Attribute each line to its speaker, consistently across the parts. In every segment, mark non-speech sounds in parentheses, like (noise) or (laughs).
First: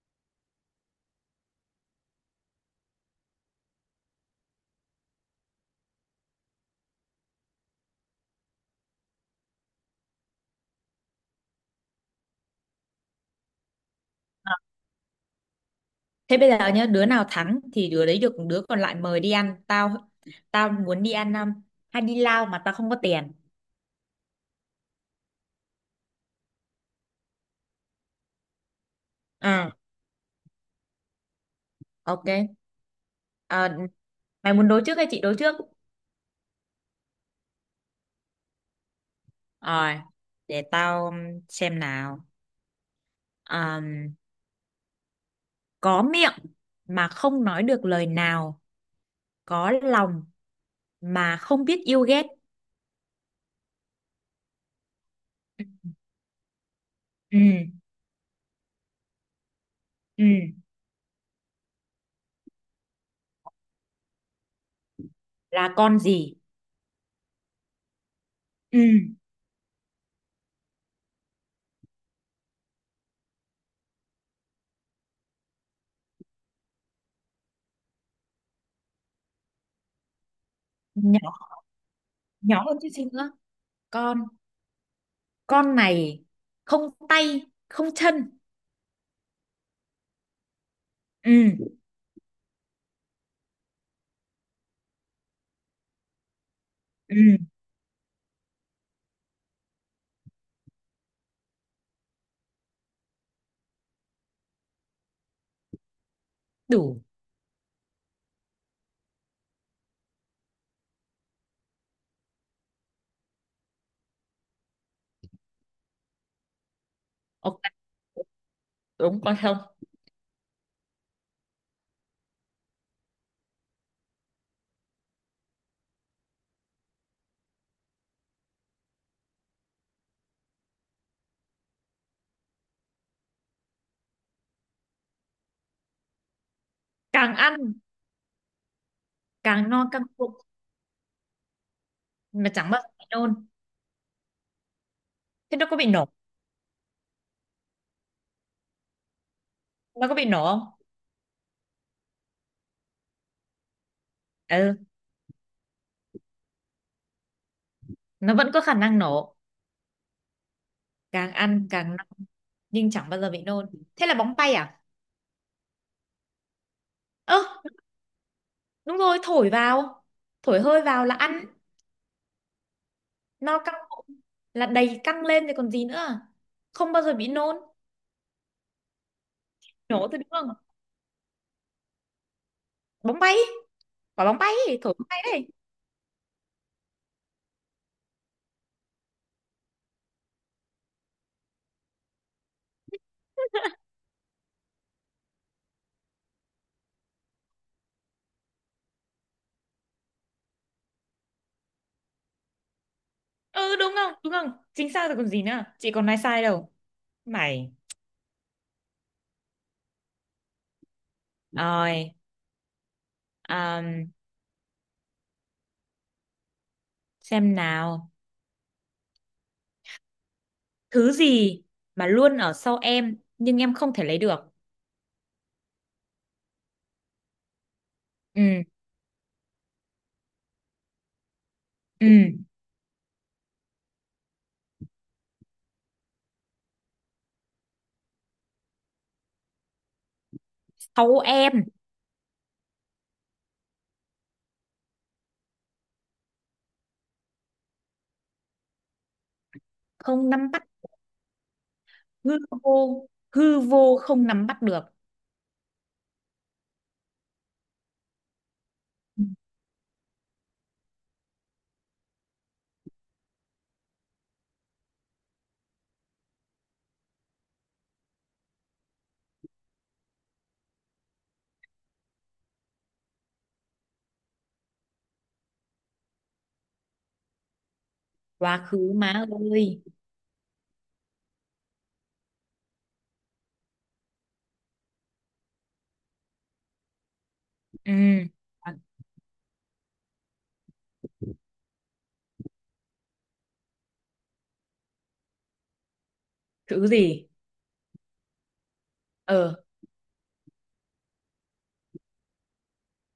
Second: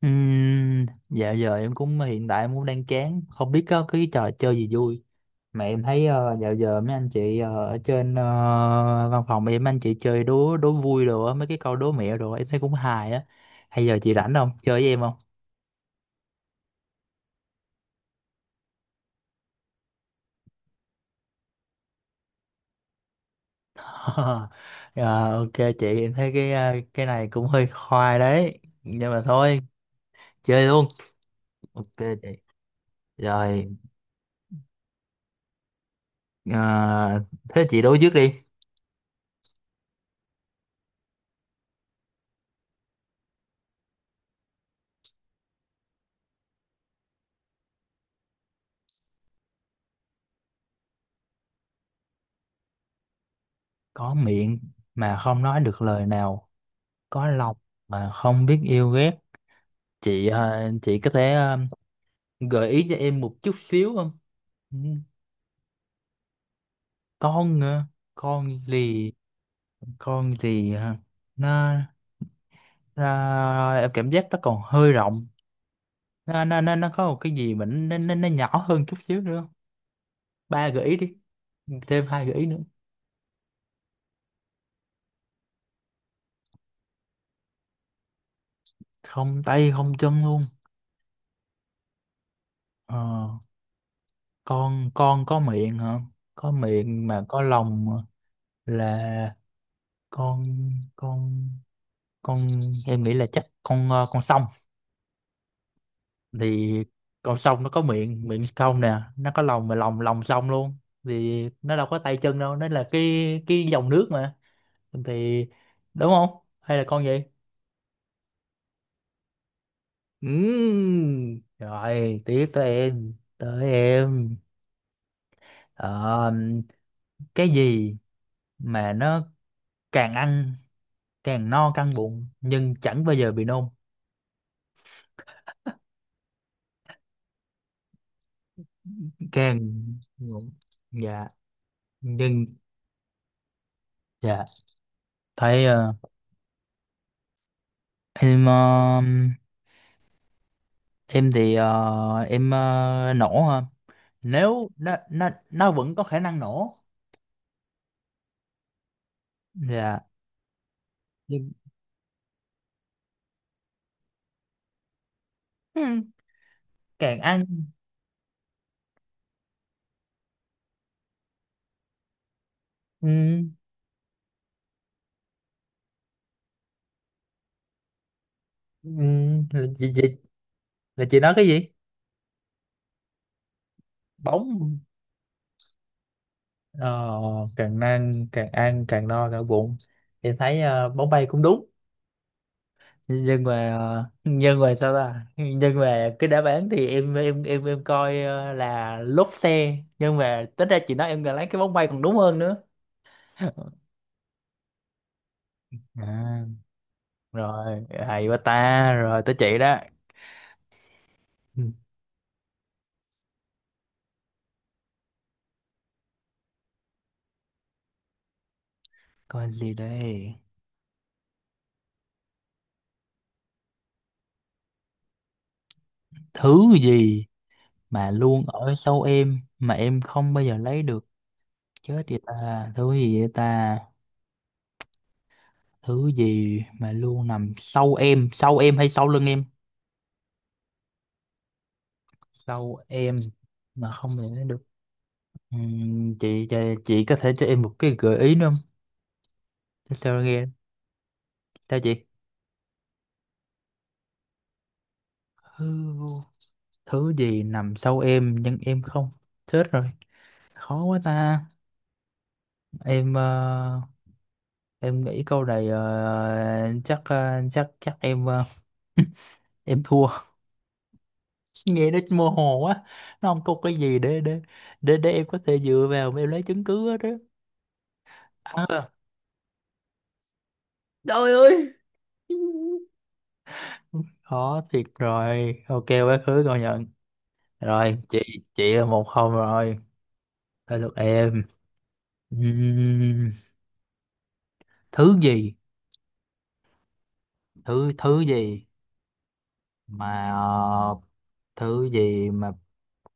Speaker 1: Dạo giờ em cũng hiện tại em cũng đang chán, không biết có cái trò chơi gì vui mà em thấy, dạo giờ mấy anh chị, ở trên, văn phòng em, anh chị chơi đố đố vui đồ á, mấy cái câu đố mẹo đồ em thấy cũng hài á. Hay giờ chị rảnh không, chơi với em không?
Speaker 2: Thế bây giờ nhá, đứa nào thắng thì đứa đấy được đứa còn lại mời đi ăn. Tao tao muốn đi ăn hay đi lao mà tao không có tiền.
Speaker 1: (laughs) Ờ, ok. Chị, em thấy cái, cái này cũng hơi khoai đấy nhưng mà thôi,
Speaker 2: À,
Speaker 1: chơi luôn. Ok chị.
Speaker 2: ok. Ờ,
Speaker 1: Rồi.
Speaker 2: mày muốn đối trước hay chị đối trước?
Speaker 1: Ờ, Thế chị đố trước đi.
Speaker 2: Rồi, để tao xem nào. Ờm, có miệng mà không nói được lời nào, có lòng mà không biết yêu ghét.
Speaker 1: Có miệng mà không nói được lời nào, có
Speaker 2: Ừ,
Speaker 1: lòng mà không biết yêu ghét.
Speaker 2: ừ,
Speaker 1: Chị có thể, gợi ý cho em một chút xíu không? Ừ.
Speaker 2: là con gì?
Speaker 1: con ờ, con
Speaker 2: Ừ,
Speaker 1: gì? Con gì hả? nó, nó em cảm giác nó còn hơi rộng. Nó có một cái gì mà nó nhỏ hơn chút xíu nữa không? Ba gợi ý đi,
Speaker 2: nhỏ
Speaker 1: thêm hai gợi ý nữa.
Speaker 2: nhỏ hơn chút xíu nữa. Con con này không tay không chân.
Speaker 1: Không tay không chân luôn.
Speaker 2: Ừ,
Speaker 1: ờ, con, có miệng hả? Có miệng
Speaker 2: ừ,
Speaker 1: mà có lòng là con, con con em nghĩ là chắc con, con sông. Thì
Speaker 2: đủ,
Speaker 1: con sông nó có miệng, miệng sông nè, nó có lòng mà lòng lòng sông luôn. Thì nó đâu có tay chân đâu, nó là cái dòng nước mà. Thì, đúng không? Hay là con gì?
Speaker 2: ok, đúng con không.
Speaker 1: Rồi tiếp tới em, tới em. Ờ, cái gì mà nó càng ăn càng no căng bụng nhưng chẳng bao giờ bị nôn?
Speaker 2: Càng ăn
Speaker 1: Càng.
Speaker 2: càng no căng bụng
Speaker 1: Dạ. Nhưng.
Speaker 2: mà chẳng bao giờ bị nôn.
Speaker 1: Dạ.
Speaker 2: Thế
Speaker 1: Thấy,
Speaker 2: nó có bị nổ,
Speaker 1: em,
Speaker 2: nó có bị nổ không?
Speaker 1: em thì, em, nổ ha. Nếu
Speaker 2: Ừ,
Speaker 1: nó vẫn có khả năng nổ.
Speaker 2: nó vẫn có khả năng nổ.
Speaker 1: Dạ.
Speaker 2: Càng
Speaker 1: Nhưng.
Speaker 2: ăn càng no nhưng chẳng bao giờ bị nôn. Thế là bóng bay à?
Speaker 1: ừ, càng
Speaker 2: Ơ,
Speaker 1: ăn.
Speaker 2: đúng rồi, thổi vào, thổi hơi vào là ăn,
Speaker 1: ừ,
Speaker 2: no căng bụng là đầy căng lên thì còn gì nữa, không bao giờ bị nôn,
Speaker 1: ừ, là chị
Speaker 2: nổ thôi đúng không?
Speaker 1: là chị nói cái gì?
Speaker 2: Bóng bay, quả bóng bay,
Speaker 1: Bóng.
Speaker 2: thổi bóng bay đấy.
Speaker 1: ờ, càng ăn càng no cả bụng. Em thấy, bóng bay cũng đúng, nhưng mà,
Speaker 2: (laughs)
Speaker 1: nhưng mà sao ta, nhưng mà cái đáp án thì em coi, là lốp xe, nhưng mà tính ra chị nói em là lấy cái bóng bay còn đúng hơn nữa.
Speaker 2: Ừ, đúng không? Đúng không? Chính xác rồi còn gì nữa, chị còn nói sai
Speaker 1: À,
Speaker 2: đâu. Mày
Speaker 1: rồi, hay quá ta. Rồi tới chị đó. Ừ.
Speaker 2: rồi. um, xem nào.
Speaker 1: Coi gì đây?
Speaker 2: Thứ gì mà luôn ở sau em nhưng em không thể lấy được?
Speaker 1: Thứ gì mà luôn
Speaker 2: Ừ,
Speaker 1: ở sau em mà em không bao giờ lấy được? Chết
Speaker 2: ừ,
Speaker 1: vậy ta. Thứ gì vậy ta? Thứ gì mà luôn nằm sau em, sau em hay sau lưng em?
Speaker 2: sau em,
Speaker 1: Sau em mà không bao giờ lấy được? Chị, có thể cho em một cái gợi ý nữa không? Để sao
Speaker 2: không
Speaker 1: nghe.
Speaker 2: nắm bắt,
Speaker 1: Sao chị?
Speaker 2: hư vô, hư vô không nắm bắt được.
Speaker 1: thứ, thứ gì nằm sau em nhưng em không.
Speaker 2: Ừ.
Speaker 1: Chết rồi, khó quá ta. Em, em nghĩ câu này, chắc, ờ, chắc chắc em, (laughs) em thua. Nghe nó mơ hồ quá, nó không có cái gì để em có thể dựa vào mà em lấy chứng cứ hết đó.
Speaker 2: Quá
Speaker 1: À,
Speaker 2: khứ má ơi.
Speaker 1: khó thiệt rồi, ok, quá khứ, công nhận.
Speaker 2: Ừ.
Speaker 1: Rồi
Speaker 2: Quá-
Speaker 1: chị là một không rồi. Tới lượt em. Ừm, thứ gì,
Speaker 2: Thứ gì?
Speaker 1: thứ thứ gì
Speaker 2: Ờ,
Speaker 1: mà ờ, thứ gì mà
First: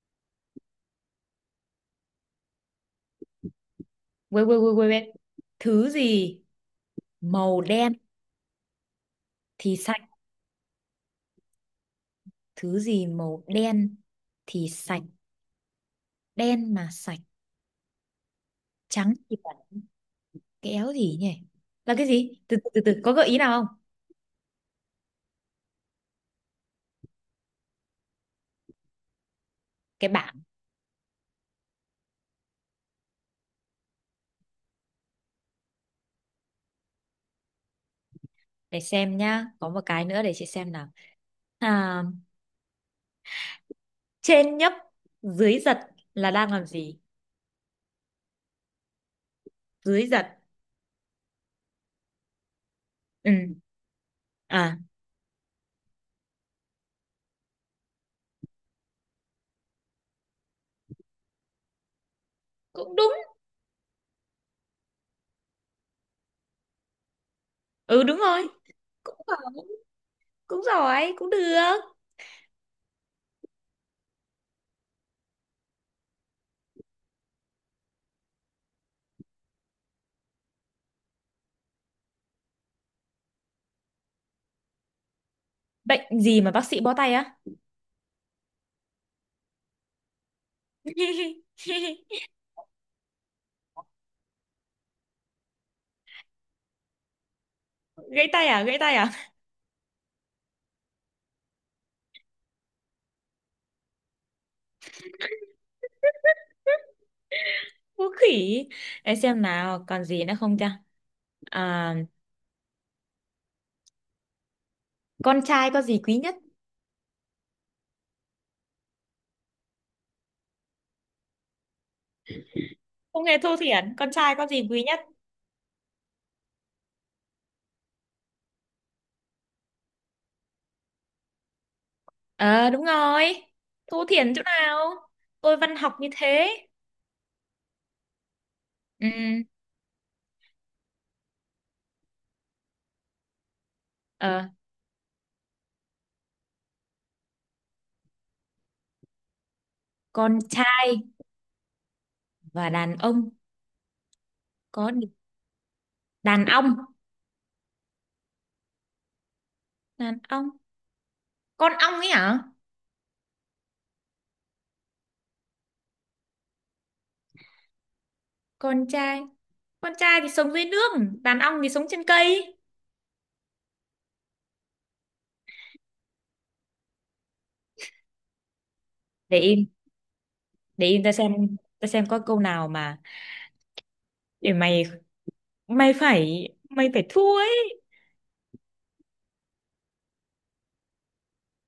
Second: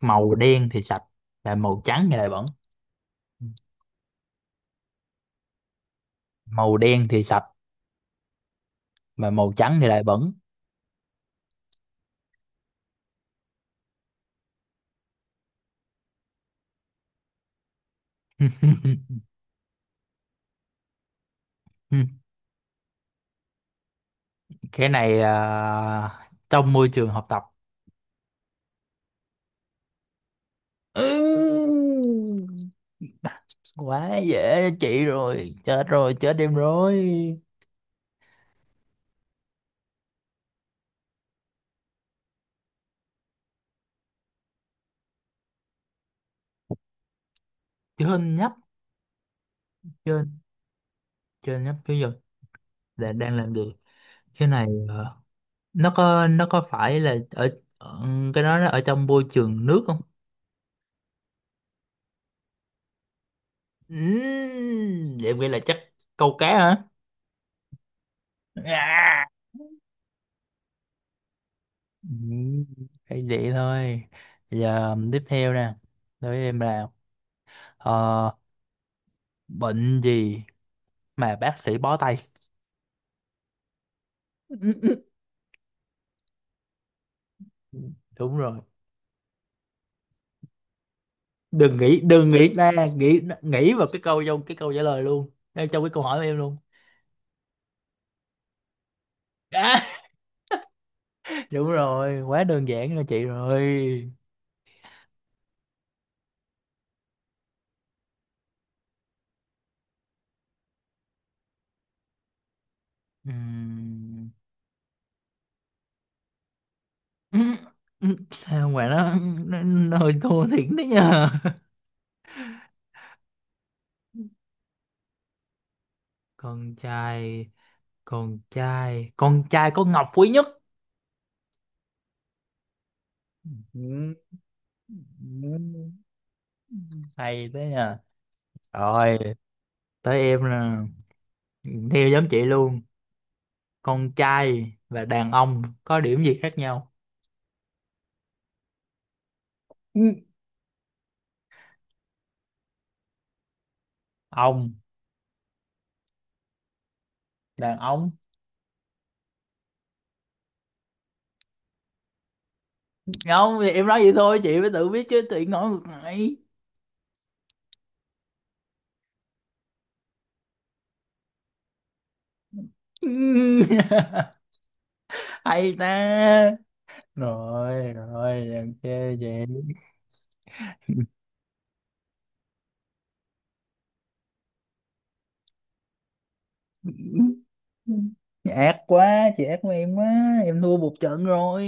Speaker 1: màu đen thì sạch và màu trắng thì lại bẩn?
Speaker 2: quên quên quên quên quên. Thứ gì
Speaker 1: Màu đen thì sạch
Speaker 2: màu đen
Speaker 1: mà màu
Speaker 2: thì
Speaker 1: trắng thì
Speaker 2: sạch?
Speaker 1: lại bẩn.
Speaker 2: Thứ gì màu đen thì sạch, đen mà sạch, trắng
Speaker 1: (laughs)
Speaker 2: thì bẩn, kéo gì nhỉ, là cái gì? Từ từ từ, từ. Có gợi ý nào không?
Speaker 1: Cái này à, trong môi trường học tập.
Speaker 2: Cái bảng.
Speaker 1: Ừ. Quá dễ cho chị rồi, chết rồi, chết em rồi.
Speaker 2: Để xem nhá, có một cái nữa để chị xem nào. À, trên nhấp dưới giật là đang làm gì?
Speaker 1: Trên nhấp,
Speaker 2: Dưới giật.
Speaker 1: trên trên nhấp chứ giờ là đang làm
Speaker 2: Ừ.
Speaker 1: gì? Cái này,
Speaker 2: À,
Speaker 1: nó có, phải là ở, ở- cái đó nó ở trong môi trường nước không?
Speaker 2: cũng đúng.
Speaker 1: Vậy vậy là chắc câu cá hả?
Speaker 2: Ừ, đúng rồi. Cũng
Speaker 1: À.
Speaker 2: giỏi, cũng giỏi cũng được.
Speaker 1: Ừm, phải vậy thôi. Giờ tiếp theo nè, đối với em là, Ờ, bệnh gì mà bác sĩ bó tay? (laughs)
Speaker 2: Bệnh gì mà bác sĩ bó tay á?
Speaker 1: Ừ. Đúng rồi.
Speaker 2: (laughs)
Speaker 1: Đừng nghĩ, đừng nghĩ ra, nghĩ nghĩ vào cái câu, trong cái câu trả lời luôn. Ngay trong cái câu hỏi của em luôn.
Speaker 2: Gãy tay à? Gãy tay à?
Speaker 1: (laughs) À, đúng rồi, quá đơn giản cho chị rồi.
Speaker 2: (laughs) Vũ khỉ. Để xem nào, còn gì nữa không ta? À,
Speaker 1: Ừm.
Speaker 2: con trai có gì quý nhất?
Speaker 1: (laughs) Sao mà nó, nó hơi thua thiệt đấy nha.
Speaker 2: Không nghe thua thiển, con trai có gì quý nhất?
Speaker 1: (laughs) Con trai, con trai, con trai có ngọc quý nhất.
Speaker 2: Ờ, đúng rồi. Thua
Speaker 1: Ừm.
Speaker 2: thiển chỗ nào? Tôi văn học như thế.
Speaker 1: Hay thế nha.
Speaker 2: Ừ,
Speaker 1: Rồi, tới em nè. Theo giống chị luôn. Con
Speaker 2: ờ,
Speaker 1: trai và đàn ông có điểm gì khác nhau? Ừ.
Speaker 2: con trai và đàn ông
Speaker 1: Ông,
Speaker 2: có đàn ông,
Speaker 1: đàn ông.
Speaker 2: đàn ông. Con ong ấy hả?
Speaker 1: Không, thì em nói vậy thôi chị mới tự biết chứ, tự ngồi ngược lại.
Speaker 2: Con trai, con trai thì sống dưới nước, đàn ong thì sống trên cây.
Speaker 1: Ừ. (laughs) Hay ta. Rồi rồi làm chê chị.
Speaker 2: Để im, để im ta xem có câu nào mà để mày, mày phải thua ấy.
Speaker 1: Ừ. Ác quá chị, ác của em quá. Em thua một trận rồi.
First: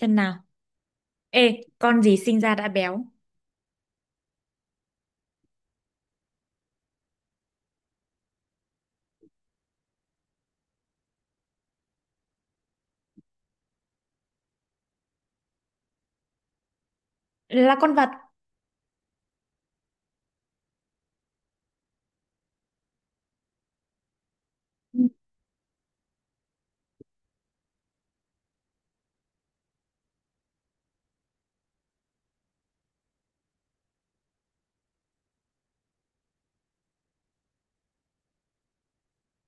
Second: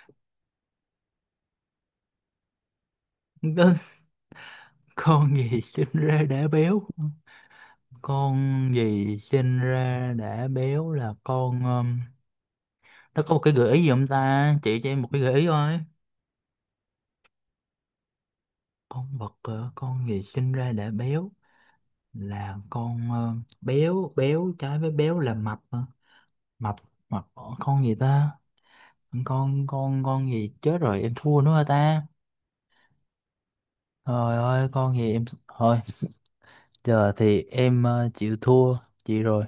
Speaker 2: Xem nào. Ê, con gì sinh ra đã béo?
Speaker 1: (laughs) con con gì sinh ra đã béo? Con gì sinh ra đã béo là con, nó có một cái gợi ý gì không ta, chị cho em một cái gợi ý thôi.
Speaker 2: Là con vật.
Speaker 1: Con vật, con gì sinh ra đã béo là con, béo béo trái với
Speaker 2: Ừ,
Speaker 1: béo là mập hả? Mập, mập, con gì ta? Con gì, chết rồi, em thua nữa hả ta? Trời ơi, con gì em thôi, giờ thì em, chịu thua chị rồi.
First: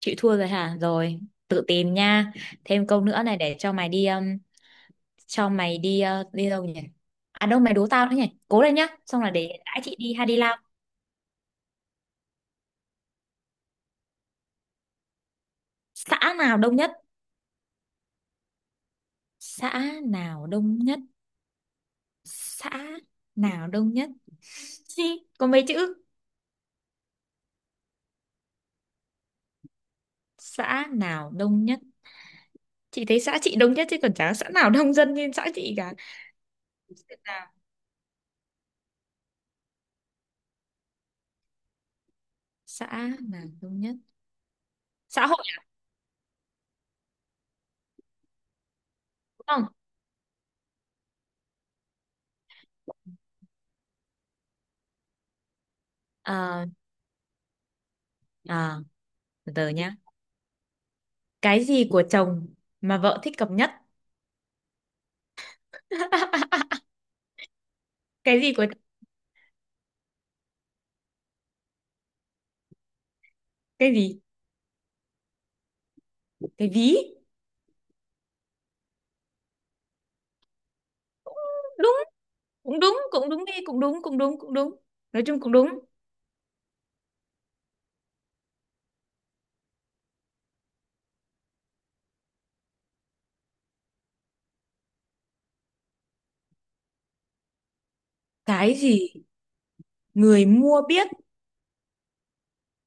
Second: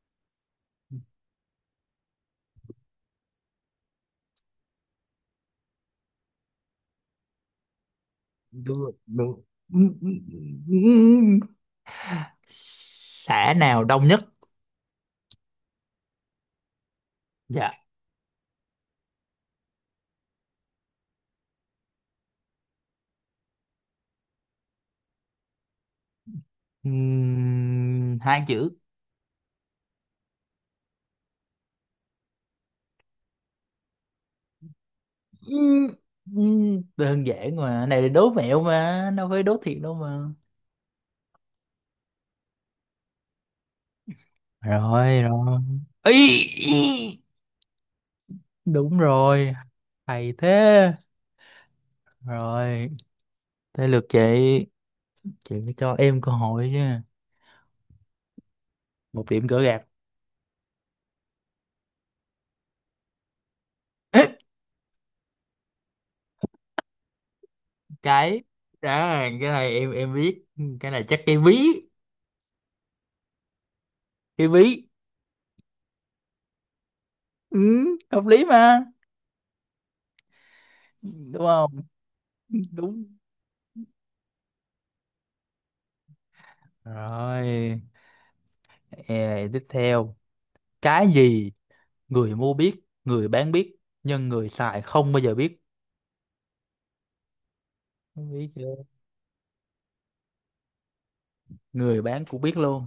Speaker 2: chịu thua rồi hả? Rồi tự tìm nha. Thêm câu nữa này để cho mày đi đi đâu nhỉ, à đâu mày đố tao nữa nhỉ, cố lên nhá,
Speaker 1: Được,
Speaker 2: xong là
Speaker 1: được.
Speaker 2: để đãi chị đi hay đi lao.
Speaker 1: Xã nào đông nhất?
Speaker 2: Xã nào đông nhất?
Speaker 1: Dạ.
Speaker 2: Xã nào đông nhất? Xã nào đông nhất? Gì, có mấy chữ?
Speaker 1: Hai chữ.
Speaker 2: Xã nào đông nhất? Chị thấy xã chị đông nhất chứ còn chả có xã nào đông dân như xã
Speaker 1: Ừ,
Speaker 2: chị cả.
Speaker 1: ừ.
Speaker 2: Xã
Speaker 1: Đơn
Speaker 2: nào,
Speaker 1: giản mà, này là đố mẹo mà đâu phải đố thiệt đâu mà.
Speaker 2: xã nào đông nhất?
Speaker 1: Rồi,
Speaker 2: Xã hội.
Speaker 1: rồi. Ý, ý. Đúng
Speaker 2: Đúng
Speaker 1: rồi.
Speaker 2: không?
Speaker 1: Hay thế. Rồi tới lượt chị phải cho em cơ
Speaker 2: Ờ,
Speaker 1: hội chứ.
Speaker 2: à,
Speaker 1: Một điểm
Speaker 2: từ
Speaker 1: gỡ
Speaker 2: từ
Speaker 1: gạc.
Speaker 2: nhá. Cái gì của chồng mà vợ thích cọc nhất?
Speaker 1: (laughs)
Speaker 2: (laughs) Cái
Speaker 1: Cái
Speaker 2: gì của
Speaker 1: đó, cái này em biết. Cái này chắc cái ví.
Speaker 2: cái gì?
Speaker 1: Cái ví.
Speaker 2: Cái ví.
Speaker 1: Ừ. Hợp lý mà. Đúng không?
Speaker 2: Đúng, cũng đúng,
Speaker 1: Đúng
Speaker 2: cũng đúng đi, cũng đúng, cũng đúng, cũng đúng. Nói chung cũng đúng.
Speaker 1: rồi. Ê, tiếp theo. Cái gì người mua biết, người bán biết nhưng người xài không bao giờ biết? Biết chưa?
Speaker 2: Cái gì người mua biết?
Speaker 1: Người bán cũng biết luôn,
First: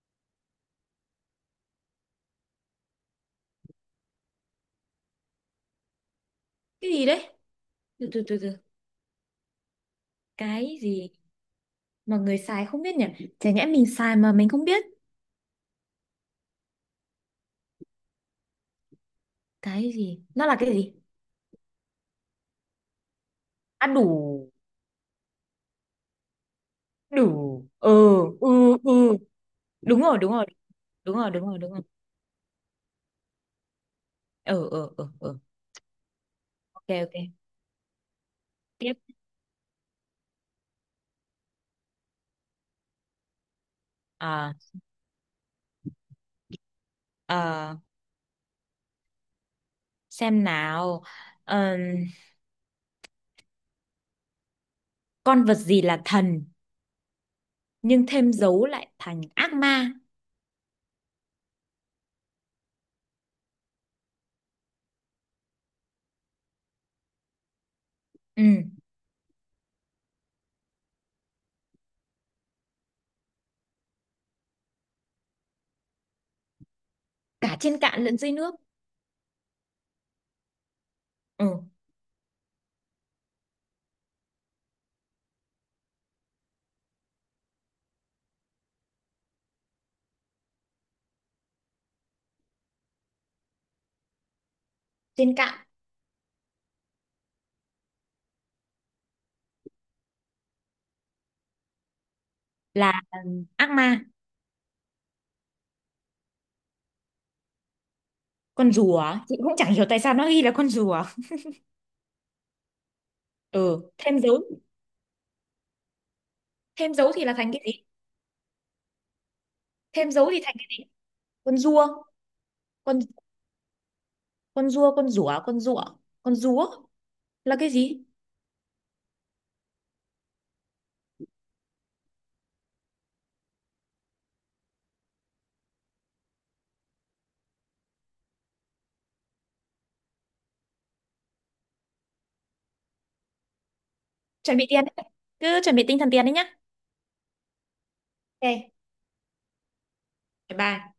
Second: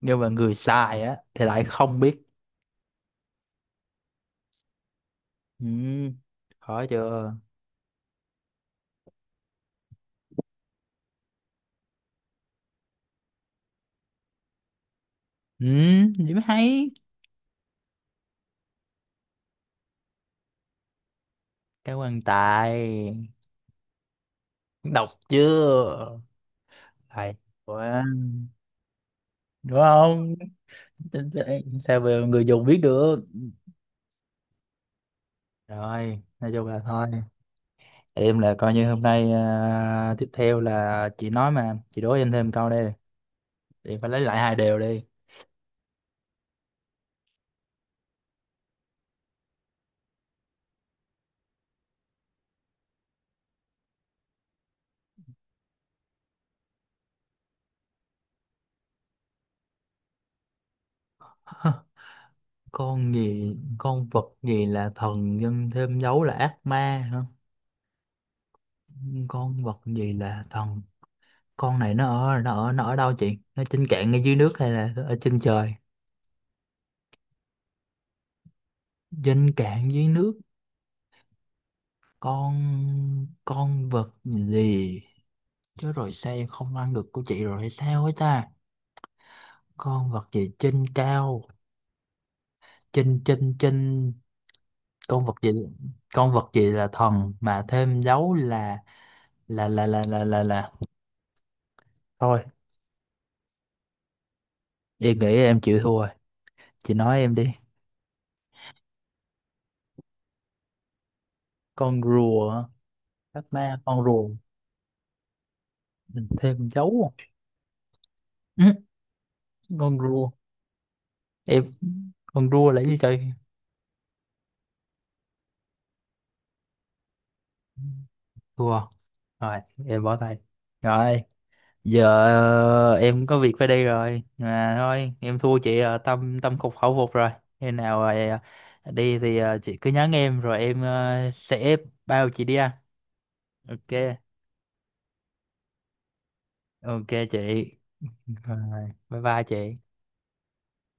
Speaker 1: nhưng mà người xài á thì lại không biết. Ừ. Khó
Speaker 2: Cái gì đấy?
Speaker 1: chưa?
Speaker 2: Từ từ từ từ. Cái gì mà người xài không biết nhỉ? Chả nhẽ mình xài mà mình không biết.
Speaker 1: Ừ. Điểm hay.
Speaker 2: Cái gì? Nó là cái gì?
Speaker 1: Cảm ơn Tài.
Speaker 2: À đủ,
Speaker 1: Đọc chưa? Hay
Speaker 2: đủ. Ừ,
Speaker 1: quá.
Speaker 2: ừ, ừ.
Speaker 1: Đúng
Speaker 2: Đúng rồi, đúng
Speaker 1: không?
Speaker 2: rồi, đúng
Speaker 1: Chính
Speaker 2: rồi, đúng rồi,
Speaker 1: xác.
Speaker 2: đúng rồi.
Speaker 1: Sao mà người dùng biết được?
Speaker 2: Ừ, ừ, ừ, ừ.
Speaker 1: Rồi nói chung là
Speaker 2: Ok,
Speaker 1: thôi.
Speaker 2: ok.
Speaker 1: Em là coi như
Speaker 2: Tiếp.
Speaker 1: hôm nay, à, tiếp theo là chị nói mà chị đố em thêm câu đây, em phải lấy lại
Speaker 2: À,
Speaker 1: hai đều đi.
Speaker 2: à, xem nào, ờ, con vật gì là thần nhưng thêm dấu lại thành ác ma.
Speaker 1: (laughs) Con vật gì là thần nhân thêm dấu là ác ma. Hả?
Speaker 2: Ừ,
Speaker 1: Con vật gì là thần? Con này nó ở đâu chị? Nó trên cạn ngay dưới nước hay là ở trên trời?
Speaker 2: cả trên cạn lẫn dưới nước.
Speaker 1: Trên cạn dưới nước.
Speaker 2: Ừ,
Speaker 1: con con vật gì, chứ rồi sao em không ăn được của chị rồi hay sao ấy ta? Con vật gì trên cao, trên trên trên. Con
Speaker 2: trên
Speaker 1: vật gì?
Speaker 2: cạn
Speaker 1: Con vật gì là thần mà thêm dấu là. Thôi
Speaker 2: là ừ, ác ma.
Speaker 1: em nghĩ em chịu thua, chị nói em đi.
Speaker 2: Con rùa, á, chị cũng chẳng hiểu tại sao nó ghi là con rùa. (laughs)
Speaker 1: Con rùa hả? Các ma
Speaker 2: Ừ,
Speaker 1: con rùa? Mình thêm
Speaker 2: thêm
Speaker 1: dấu
Speaker 2: dấu
Speaker 1: à?
Speaker 2: thì là thành cái gì?
Speaker 1: Ừ. Con
Speaker 2: Thêm dấu
Speaker 1: rùa.
Speaker 2: thì thành cái con
Speaker 1: Em,
Speaker 2: rùa,
Speaker 1: con rùa là gì
Speaker 2: con
Speaker 1: trời?
Speaker 2: con rùa, con rùa, con rùa, con rùa là cái gì?
Speaker 1: Rùa. Rồi em bỏ tay. Rồi giờ, em có việc phải đi rồi mà thôi, em thua chị, tâm tâm phục khẩu phục rồi. Khi nào, đi thì, chị cứ nhắn em rồi em, sẽ bao chị đi ăn. Ok.
Speaker 2: Chuẩn bị tiền đấy. Cứ chuẩn bị tinh thần tiền đấy nhá.
Speaker 1: Ok chị.
Speaker 2: Ok,
Speaker 1: Rồi bye bye chị.
Speaker 2: bye. Bye.